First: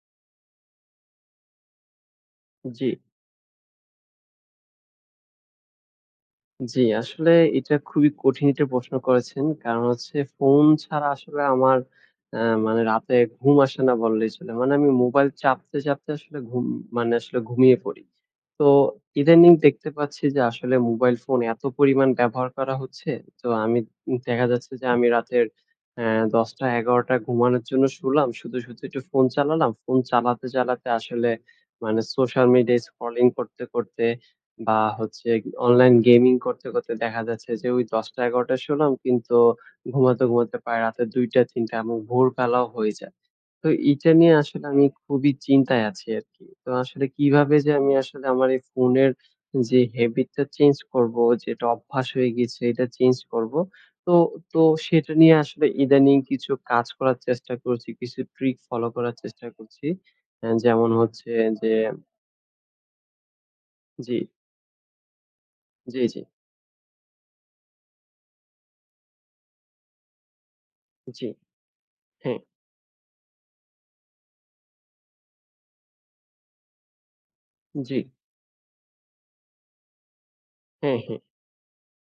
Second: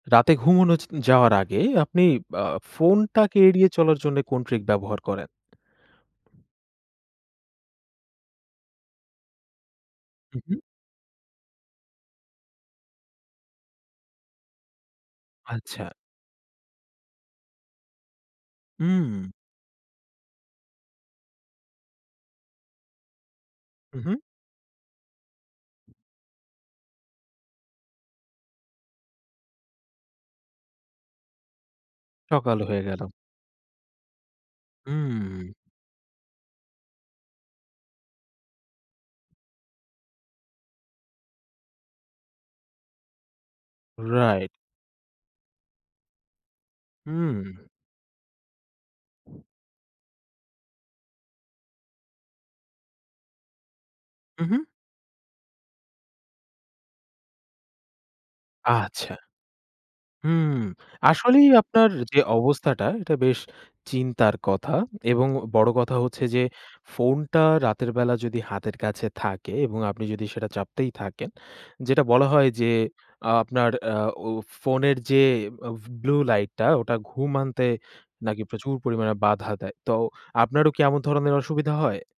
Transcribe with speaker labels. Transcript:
Speaker 1: রাতে ঘুমানোর যাওয়ার আগে আপনি আ
Speaker 2: জি।
Speaker 1: ফোনটাকে এড়িয়ে চলার জন্য কোন ট্রিক ব্যবহার করেন?
Speaker 2: জি। আসলে এটা খুবই কঠিন এটা প্রশ্ন করেছেন, কারণ হচ্ছে
Speaker 1: হুম, হু।
Speaker 2: ফোন ছাড়া আসলে আমার অ্যা মানে রাতে ঘুম আসে না বল্লেই চলে। মানে আমি মোবাইল চাপতে,
Speaker 1: আচ্ছা।
Speaker 2: চাপতে আসলে ঘুম, মানে আসলে ঘুমিয়ে পড়ি। তো
Speaker 1: উম।
Speaker 2: ইদানিং দেখতে পাচ্ছি যে আসলে মোবাইল ফোন এত পরিমাণ ব্যবহার করা হচ্ছে, তো আমি
Speaker 1: হুম, হু।
Speaker 2: দেখা যাচ্ছে যে, আমি রাতের অ্যা ১০টা, ১১টা ঘুমানোর জন্য শুলাম, শুতে, শুতে একটু ফোন চালালাম, ফোন চালাতে, চালাতে আসলে মানে সোশ্যাল
Speaker 1: সকাল
Speaker 2: মিডিয়া
Speaker 1: হয়ে গেলো।
Speaker 2: স্ক্রলিং করতে, করতে বা হচ্ছে
Speaker 1: হুম।
Speaker 2: অনলাইন গেমিং করতে, করতে দেখা যাচ্ছে যে, ওই ১০টা, ১১টা শুলাম, কিন্তু ঘুমাতে, ঘুমাতে পারায় রাতের ২টা, ৩টা এবং ভোরবেলাও হয়ে যায়। তো এইটা নিয়ে
Speaker 1: রাইট।
Speaker 2: আসলে আমি খুবই চিন্তায় আছি আরকি। তো আসলে
Speaker 1: উম।
Speaker 2: কিভাবে যে আমি আসলে আমার এই ফোনের যে হ্যাভিট টা চেঞ্জ করব, যে অভ্যাস হয়ে গেছে এটা চেঞ্জ করবো? তো,
Speaker 1: উম,
Speaker 2: তো
Speaker 1: হু।
Speaker 2: সেটা নিয়ে আসলে ইদানিং কিছু কাজ করার চেষ্টা করছি। কিছু ট্রিক ফলো
Speaker 1: আচ্ছা।
Speaker 2: করার চেষ্টা করছি। অ্যা
Speaker 1: হুম,
Speaker 2: যেমন হচ্ছে
Speaker 1: আসলেই
Speaker 2: যে
Speaker 1: আপনার যে, অবস্থাটা এটা বেশ
Speaker 2: জি।
Speaker 1: চিন্তার কথা এবং বড় কথা
Speaker 2: জি, জি।
Speaker 1: হচ্ছে যে ফোনটা রাতের বেলা যদি হাতের কাছে থাকে এবং আপনি যদি সেটা চাপতেই
Speaker 2: জি,
Speaker 1: থাকেন, যেটা বলা
Speaker 2: হুম।
Speaker 1: হয় যে, আপনার অ্যা ফো ফোনের যে, ফ ব্লু লাইট টা ওটা ঘুম আনতে
Speaker 2: জি।
Speaker 1: নাকি প্রচুর পরিমাণে বাধা দেয়। তো আপনারও কি
Speaker 2: হুম,
Speaker 1: এমন
Speaker 2: হুম।
Speaker 1: ধরনের অসুবিধা হয়?